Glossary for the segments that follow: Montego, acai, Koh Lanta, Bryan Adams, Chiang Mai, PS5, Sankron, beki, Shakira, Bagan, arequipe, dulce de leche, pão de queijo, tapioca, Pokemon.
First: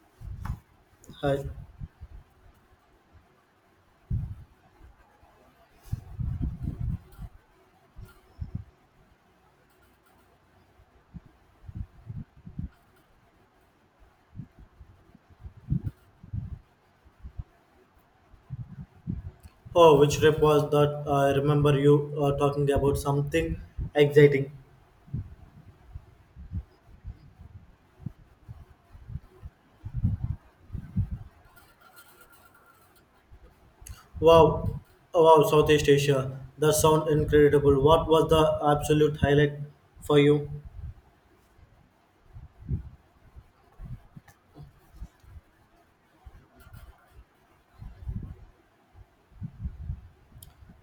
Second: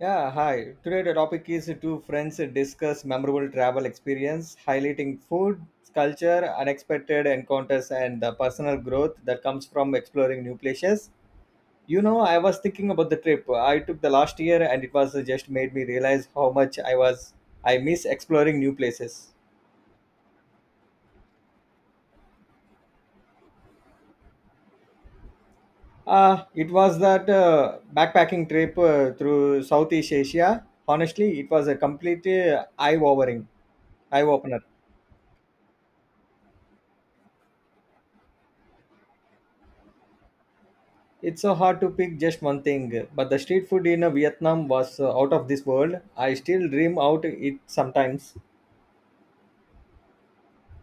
Yeah, hi. Today the topic Hi. is two friends discuss memorable travel experience, highlighting food, culture, unexpected encounters, and the personal growth that comes from exploring new places. You know, I was thinking about the trip I took the last year, and it was just made me realize how much I miss exploring new places. Oh, which trip was that? I remember you talking about something exciting. It was that backpacking trip through Southeast Asia. Honestly, it was a complete eye-opener. Wow, Oh, wow, Southeast Asia. That sounds incredible. What was the absolute highlight for you? It's so hard to pick just one thing, but the street food in Vietnam was out of this world. I still dream out it sometimes.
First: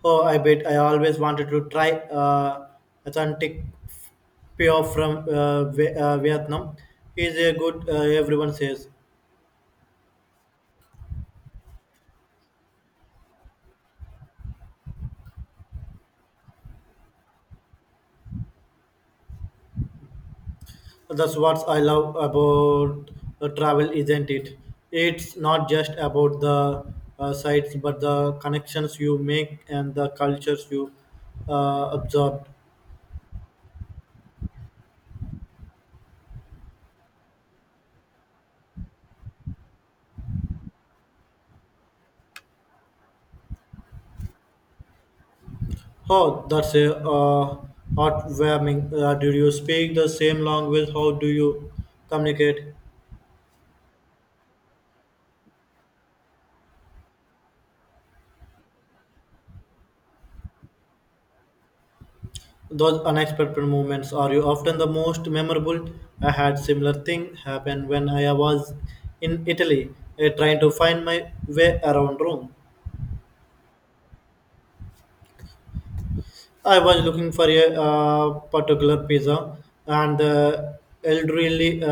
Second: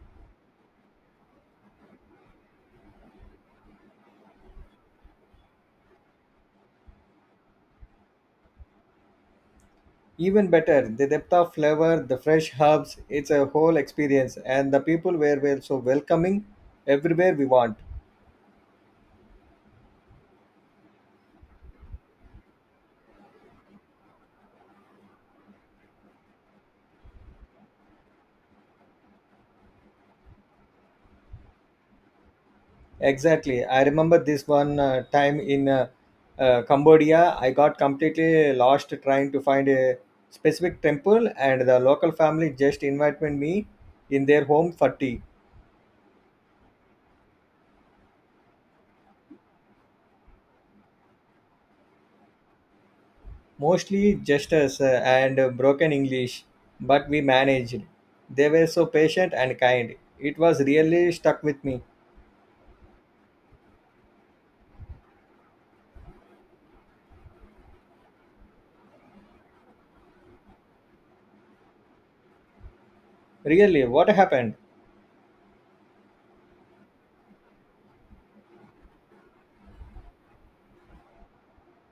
Oh, I bet I always wanted to try authentic pure from Vietnam. Is a good everyone says. Even better, the depth of flavor, the fresh herbs, it's a whole experience, and the people were well so welcoming everywhere we want. That's what I love about travel, isn't it? It's not just about the sites, but the connections you make and the cultures you absorb. Exactly. I remember this one time in Cambodia, I got completely lost trying to find a specific temple, and the local family just invited me in their home for tea. Oh, that's a heartwarming. Do you speak the same language? How do you communicate? Mostly gestures and broken English, but we managed. They were so patient and kind. It was really stuck with me. Those unexpected moments are you often the most memorable. I had similar thing happen when I was in Italy, trying to find my way around Rome. Really, what happened? I was looking for a particular pizza, and the elderly uh,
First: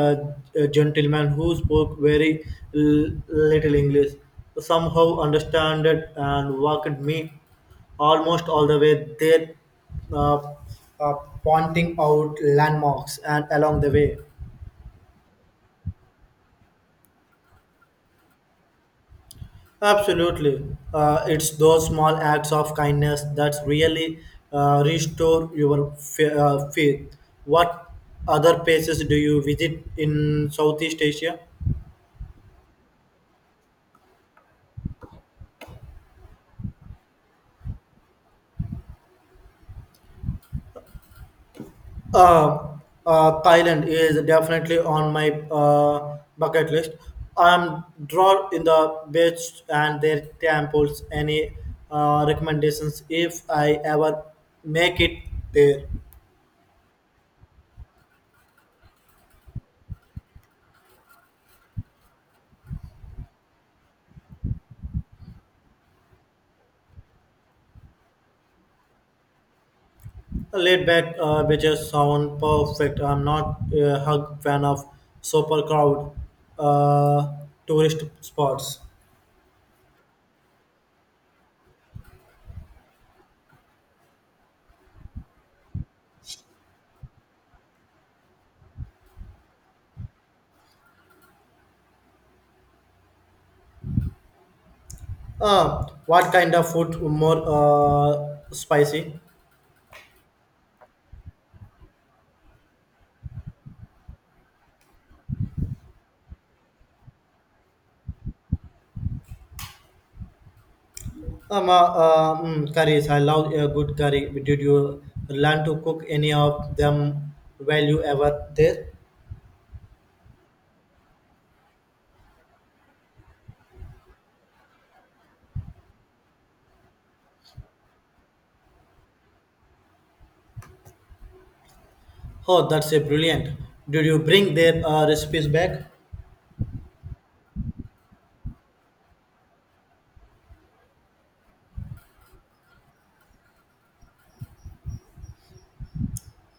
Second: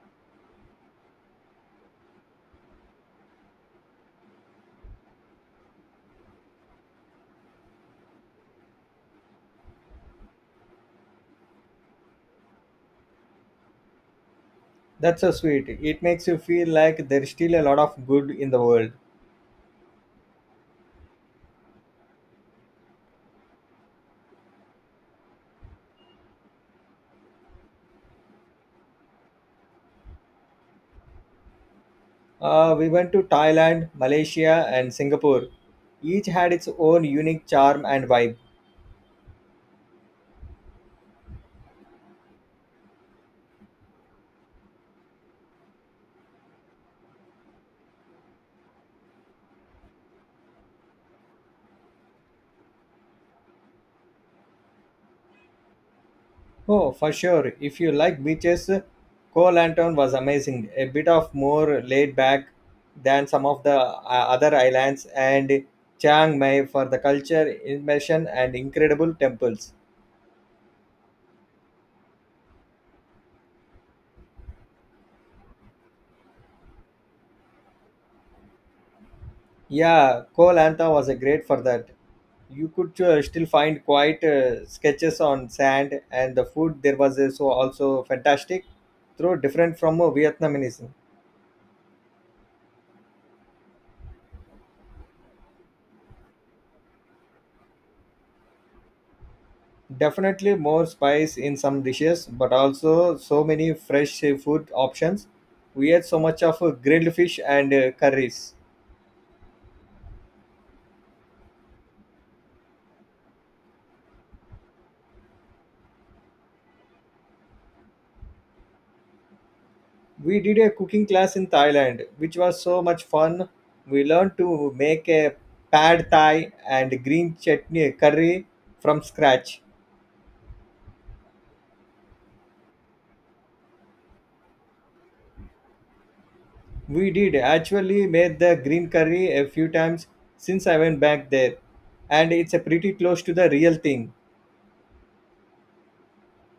uh, gentleman who spoke very little English somehow understood it and walked me almost all the way there, uh, uh, pointing out landmarks and along the way. That's so sweet. It makes you feel like there's still a lot of good in the world. Absolutely. It's those small acts of kindness that really restore your faith. What other places do you visit in Southeast Asia? We went to Thailand, Malaysia, and Singapore. Each had its own unique charm and vibe. Uh, Thailand is definitely on my bucket list. I'm drawn in the beach and their temples. Any recommendations if I ever make it there? Oh, for sure. If you like beaches, Koh Lantern was amazing. A bit of more laid back than some of the other islands, and Chiang Mai for the culture, immersion, and incredible temples. Laid back beaches sound perfect. I'm not a hug fan of super crowd uh, tourist spots. Yeah, Koh Lanta was a great for that. You could still find quite sketches on sand, and the food there was also fantastic, though different from Vietnamese. What kind of food more spicy? Definitely more spice in some dishes, but also so many fresh food options. We had so much of grilled fish and curries. Curries. I love a good curry. Did you learn to cook any of them while you ever there? We did a cooking class in Thailand, which was so much fun. We learned to make a pad thai and green chutney curry from scratch. Oh, that's a brilliant. Did you bring their recipes back? We did actually made the green curry a few times since I went back there, and it's a pretty close to the real thing.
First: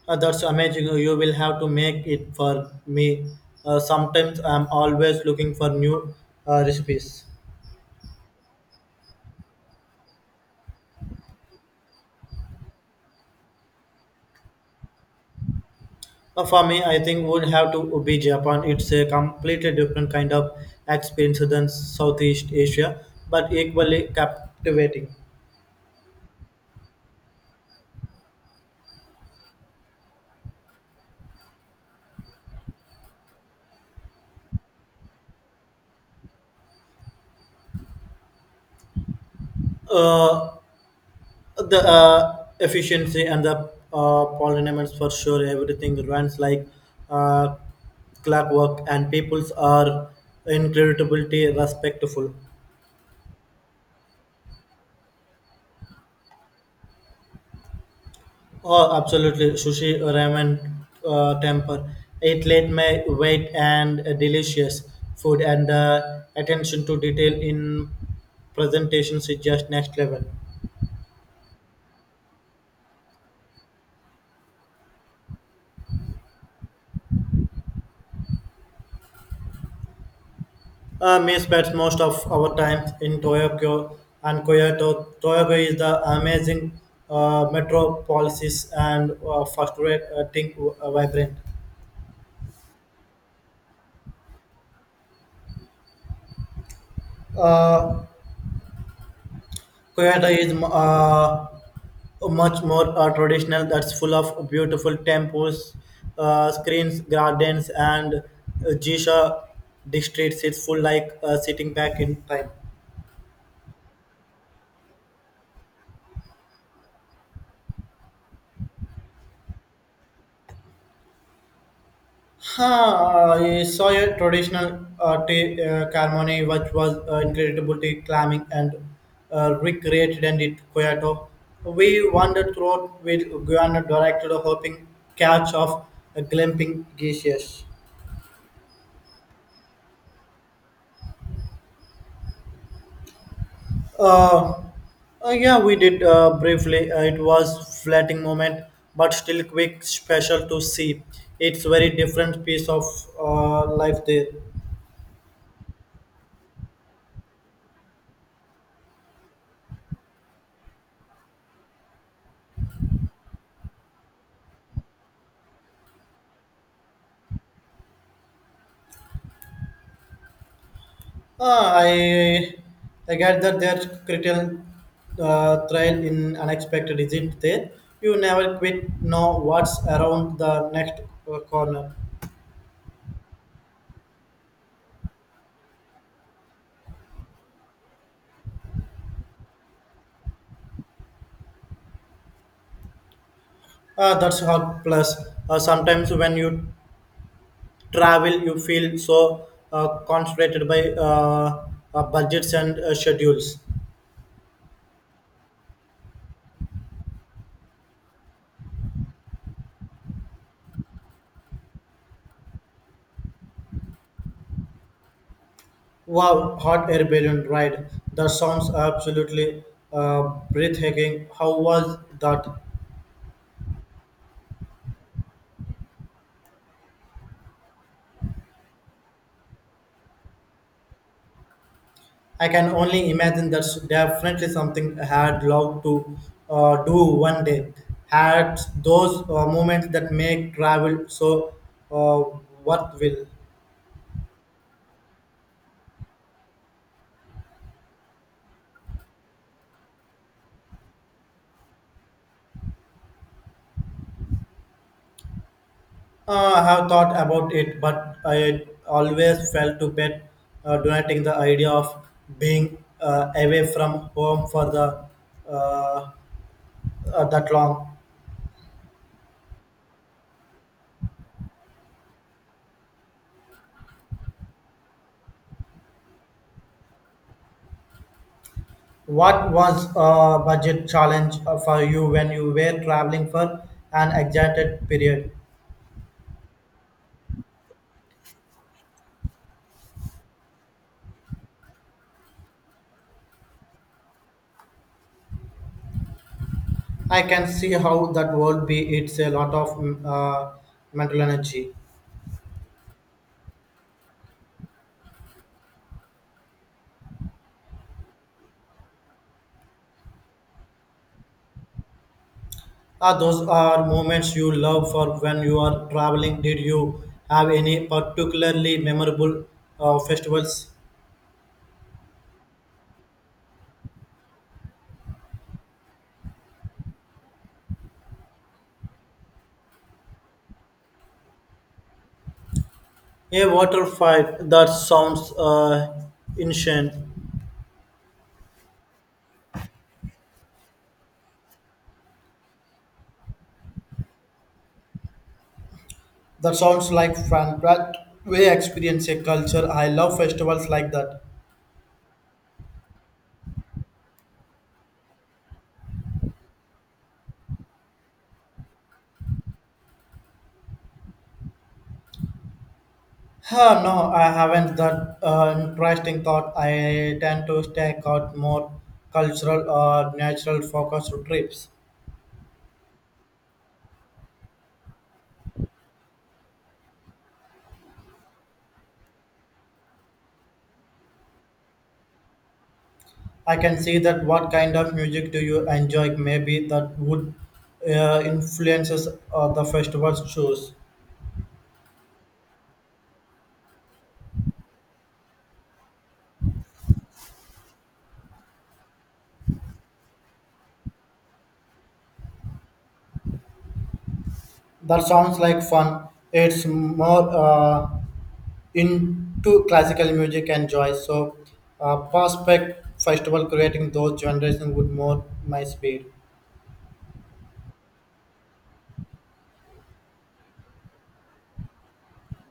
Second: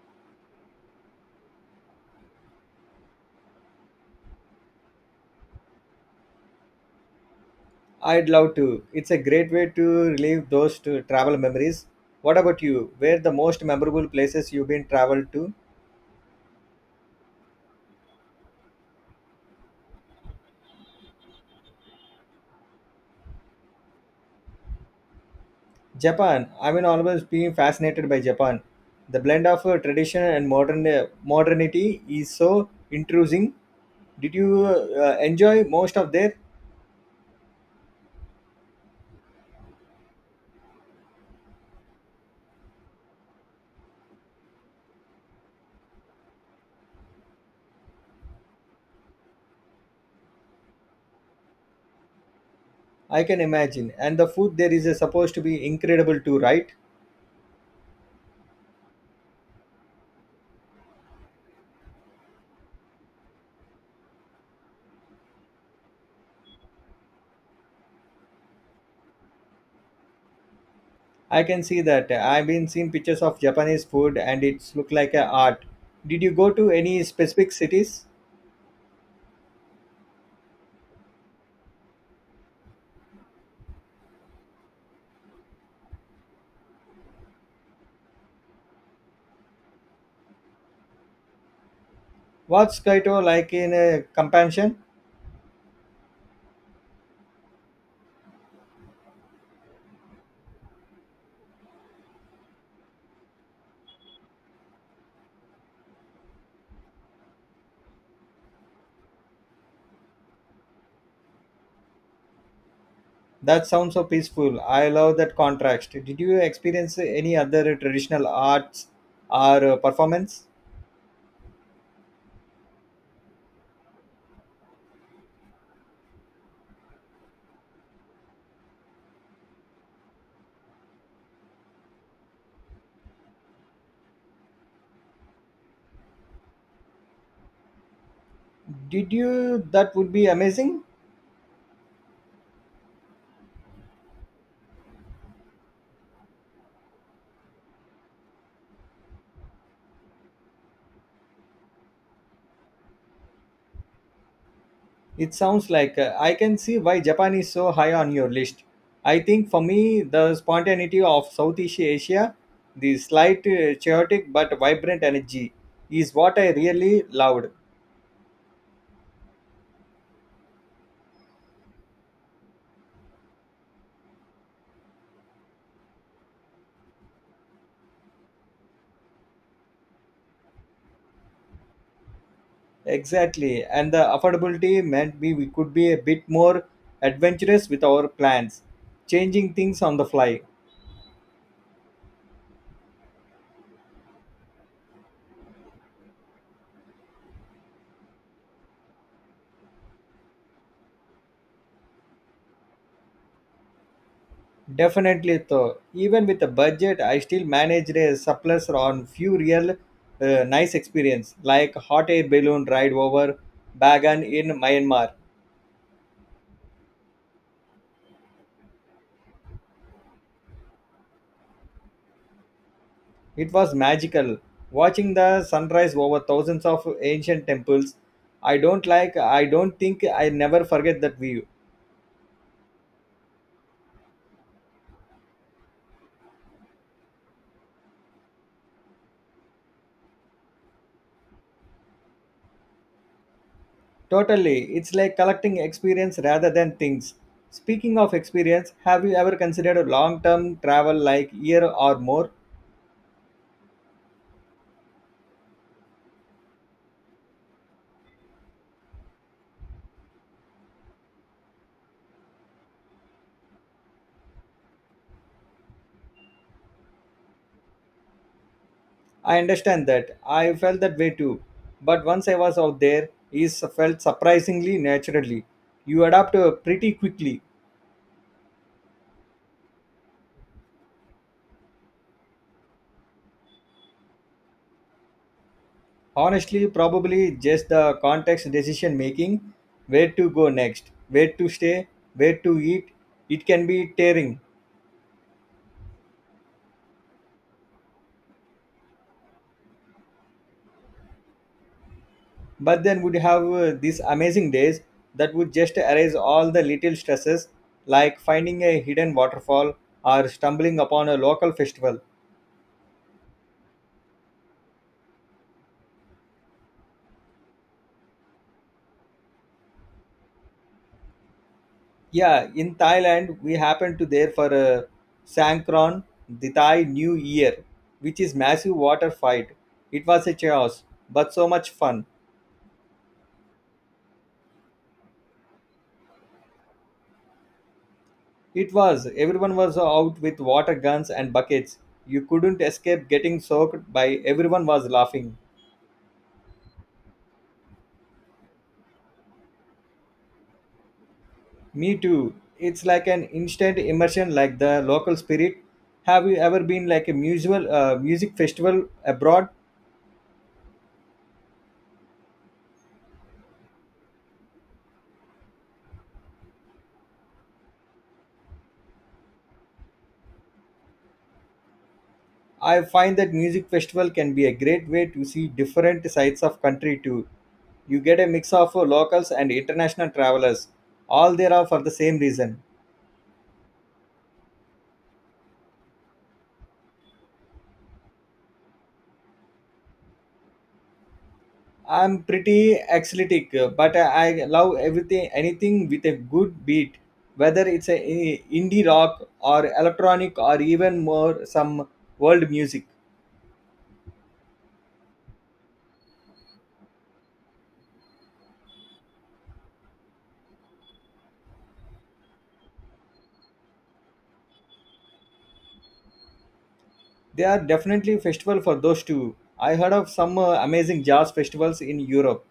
That's amazing. You will have to make it for me. Sometimes I'm always looking for new recipes. I'd love to. It's a great way to relive those to travel memories. What about you? Where the most memorable places you've been traveled to? For me, I think would have to be Japan. It's a completely different kind of experience than Southeast Asia, but equally captivating. Japan. I've been always being fascinated by Japan. The blend of tradition and modernity is so intriguing. Did you enjoy most of there? Uh, the efficiency and the pollinators for sure. Everything runs like uh, clockwork, and peoples are incredibly respectful. I can imagine. And the food there is supposed to be incredible too, right? Oh, absolutely. Sushi, ramen, temper. It laid my weight and delicious food and attention to detail in presentations is just next level. I can see that. I've been seeing pictures of Japanese food and it's look like a art. Did you go to any specific cities? Me spends most of our time in Tokyo and Kyoto. Tokyo is the amazing metropolis and fast-rating vibrant. What's Kaito like in a companion? Uh, Kyoto is much more traditional, that's full of beautiful temples, screens gardens, and jisha districts. It's full like sitting back in time. That sounds so peaceful. I love that contrast. Did you experience any other traditional arts or performance? Huh, I saw a traditional tea ceremony which was incredibly climbing and recreated and it Kyoto. We wandered throughout with Guyana directed hoping catch of a glimpsing geishas. Did you? That would be amazing. Uh, yeah, we did briefly. It was flattening moment, but still quick, special to see. It's very different piece of life there. It sounds like I can see why Japan is so high on your list. I think for me, the spontaneity of Southeast Asia, the slight chaotic but vibrant energy, is what I really loved. Ah, I get that there's critical trial in unexpected. Is there? You never quit. Know what's around the next corner. Exactly, and the affordability meant we could be a bit more adventurous with our plans, changing things on the fly. Ah, that's hard. Plus, sometimes when you travel you feel so constrained by budgets and schedules. Definitely, though, even with a budget, I still managed a surplus on few real nice experience, like hot air balloon ride over Bagan in Myanmar. Wow, hot air balloon ride, that sounds absolutely uh, breathtaking. How was that? It was magical, watching the sunrise over thousands of ancient temples. I don't like. I don't think I never forget that view. I can only imagine. That's definitely something I had loved to do one day. Had those moments that make travel so uh, worthwhile. Totally, it's like collecting experience rather than things. Speaking of experience, have you ever considered long term travel like year or more? I have thought about it, but I always felt to bet donating the idea of being away from home for the uh, that long. I understand that. I felt that way too. But once I was out there, it felt surprisingly naturally. You adapt pretty quickly. What was a budget challenge for you when you were traveling for an extended period? Honestly, probably just the context decision making, where to go next, where to stay, where to eat. It can be tearing. I can see how that would be. It's a lot of mental energy. But then we would have these amazing days that would just erase all the little stresses, like finding a hidden waterfall or stumbling upon a local festival. Ah, those are moments you love for when you are traveling. Did you have any particularly memorable festivals? Yeah, in Thailand we happened to there for a sankron, the Thai new year, which is massive water fight. It was a chaos, but so much fun. A water fight. That sounds ancient. It was everyone was out with water guns and buckets. You couldn't escape getting soaked by everyone was laughing. That sounds like fun. That way, experience a culture. I love festivals like that. Me too. It's like an instant immersion, like the local spirit. Have you ever been like a music festival abroad? Huh, no, I haven't. That interesting thought. I tend to take out more cultural or natural focused trips. I find that music festival can be a great way to see different sides of country too. You get a mix of locals and international travelers, all there are for the same reason. I can see that. What kind of music do you enjoy? Maybe that would influences the festival's choose. I'm pretty athletic, but I love everything, anything with a good beat, whether it's a indie rock or electronic or even more some world music. That sounds like fun. It's more into classical music and joy. So, prospect festival creating those generations would more my speed. They are definitely festival for those two. I heard of some amazing jazz festivals in Europe.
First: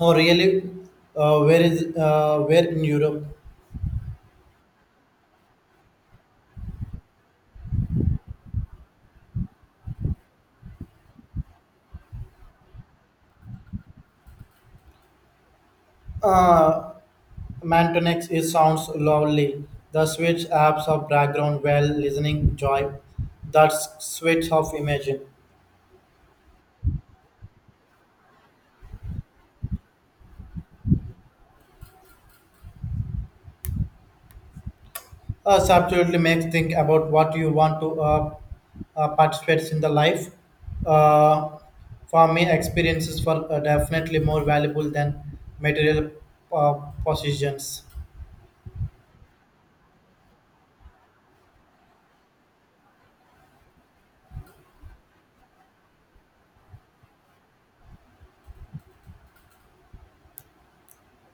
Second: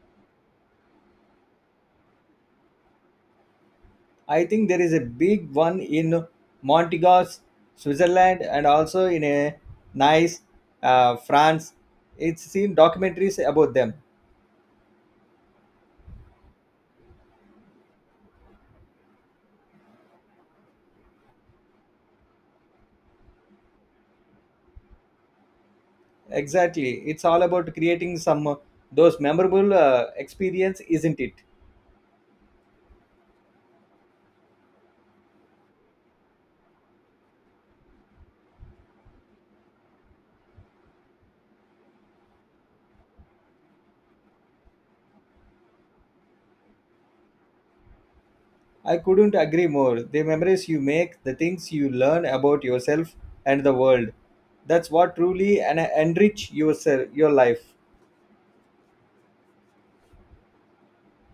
Oh, really? Where in Europe? I think there is a big one in Montego, Switzerland, and also in a nice France. It's seen documentaries about them. Uh, Mantonix is sounds lovely. The switch apps of background while listening joy. That switch of imagine. Exactly, it's all about creating some those memorable experience, isn't it? Us absolutely makes think about what you want to participate in the life. Uh, for me, experiences were definitely more valuable than material uh, possessions. I couldn't agree more. The memories you make, the things you learn about yourself and the world. That's what truly and enrich yourself, your life.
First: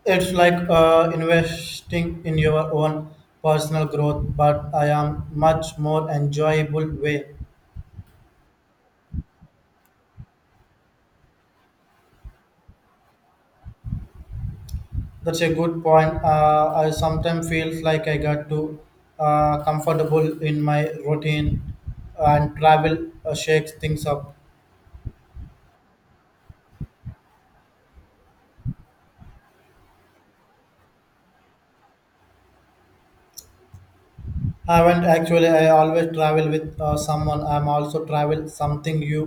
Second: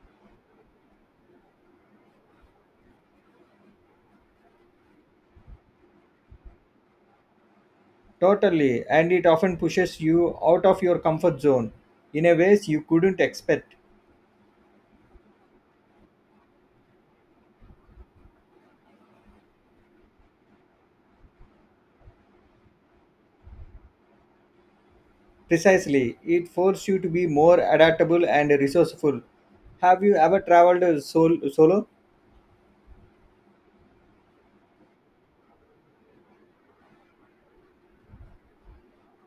It's like investing in your own personal growth, but I am much more enjoyable way. Totally, and it often pushes you out of your comfort zone in a ways you couldn't expect. That's a good point. I sometimes feels like I got too comfortable in my routine, and travel shakes things up. Precisely, it forces you to be more adaptable and resourceful. Have you ever traveled solo? I haven't actually. I always travel with someone. I'm also travel something you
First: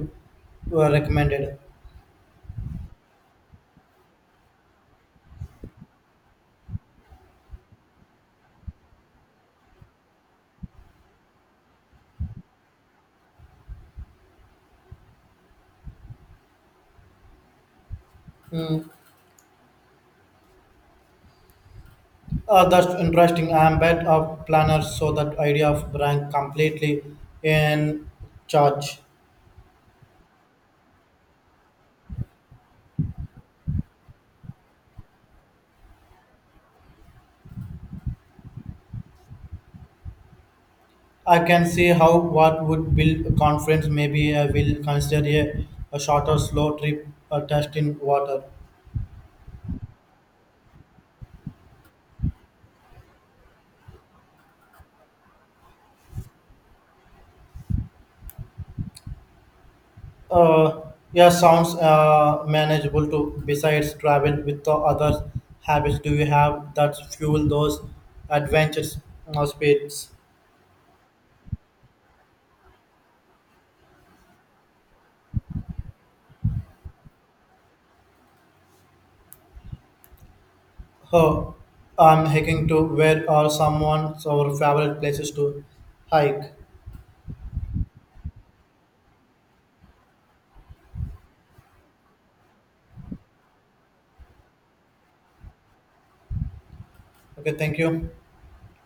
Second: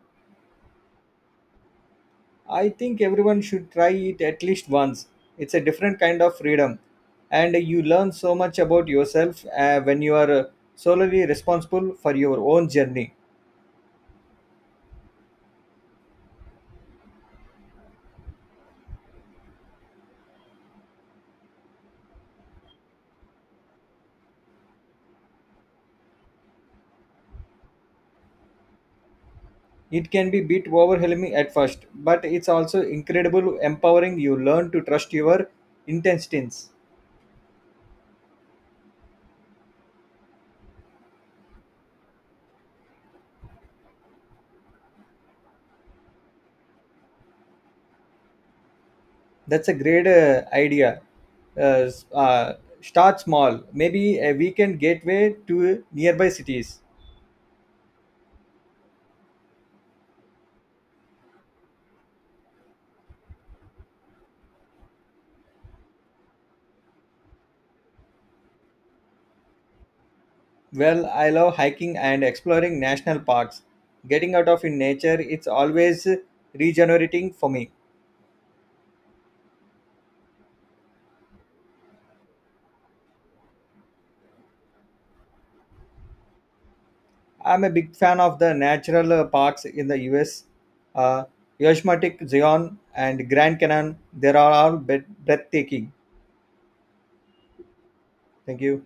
recommended. I think everyone should try it at least once. It's a different kind of freedom, and you learn so much about yourself when you are solely responsible for your own journey. Hmm. That's interesting. I'm bad of planner, so that idea of rank completely in charge. It can be bit overwhelming at first, but it's also incredible empowering. You learn to trust your intestines. I can see how what would build conference. Maybe I will consider a shorter, slow trip, a test in water. That's a great idea. Uh, s- uh, Start small, maybe a weekend gateway to nearby cities. Uh, yeah, sounds manageable too. Besides travel with the other habits, do you have that fuel those adventures or speeds? Well, I love hiking and exploring national parks. Getting out of in nature, it's always regenerating for me. Oh, I'm hiking to where are someone's our favorite places to hike. I'm a big fan of the natural parks in the US. Uh, Yosemite, Zion, and Grand Canyon, they are all breathtaking. Okay, thank you. Thank you.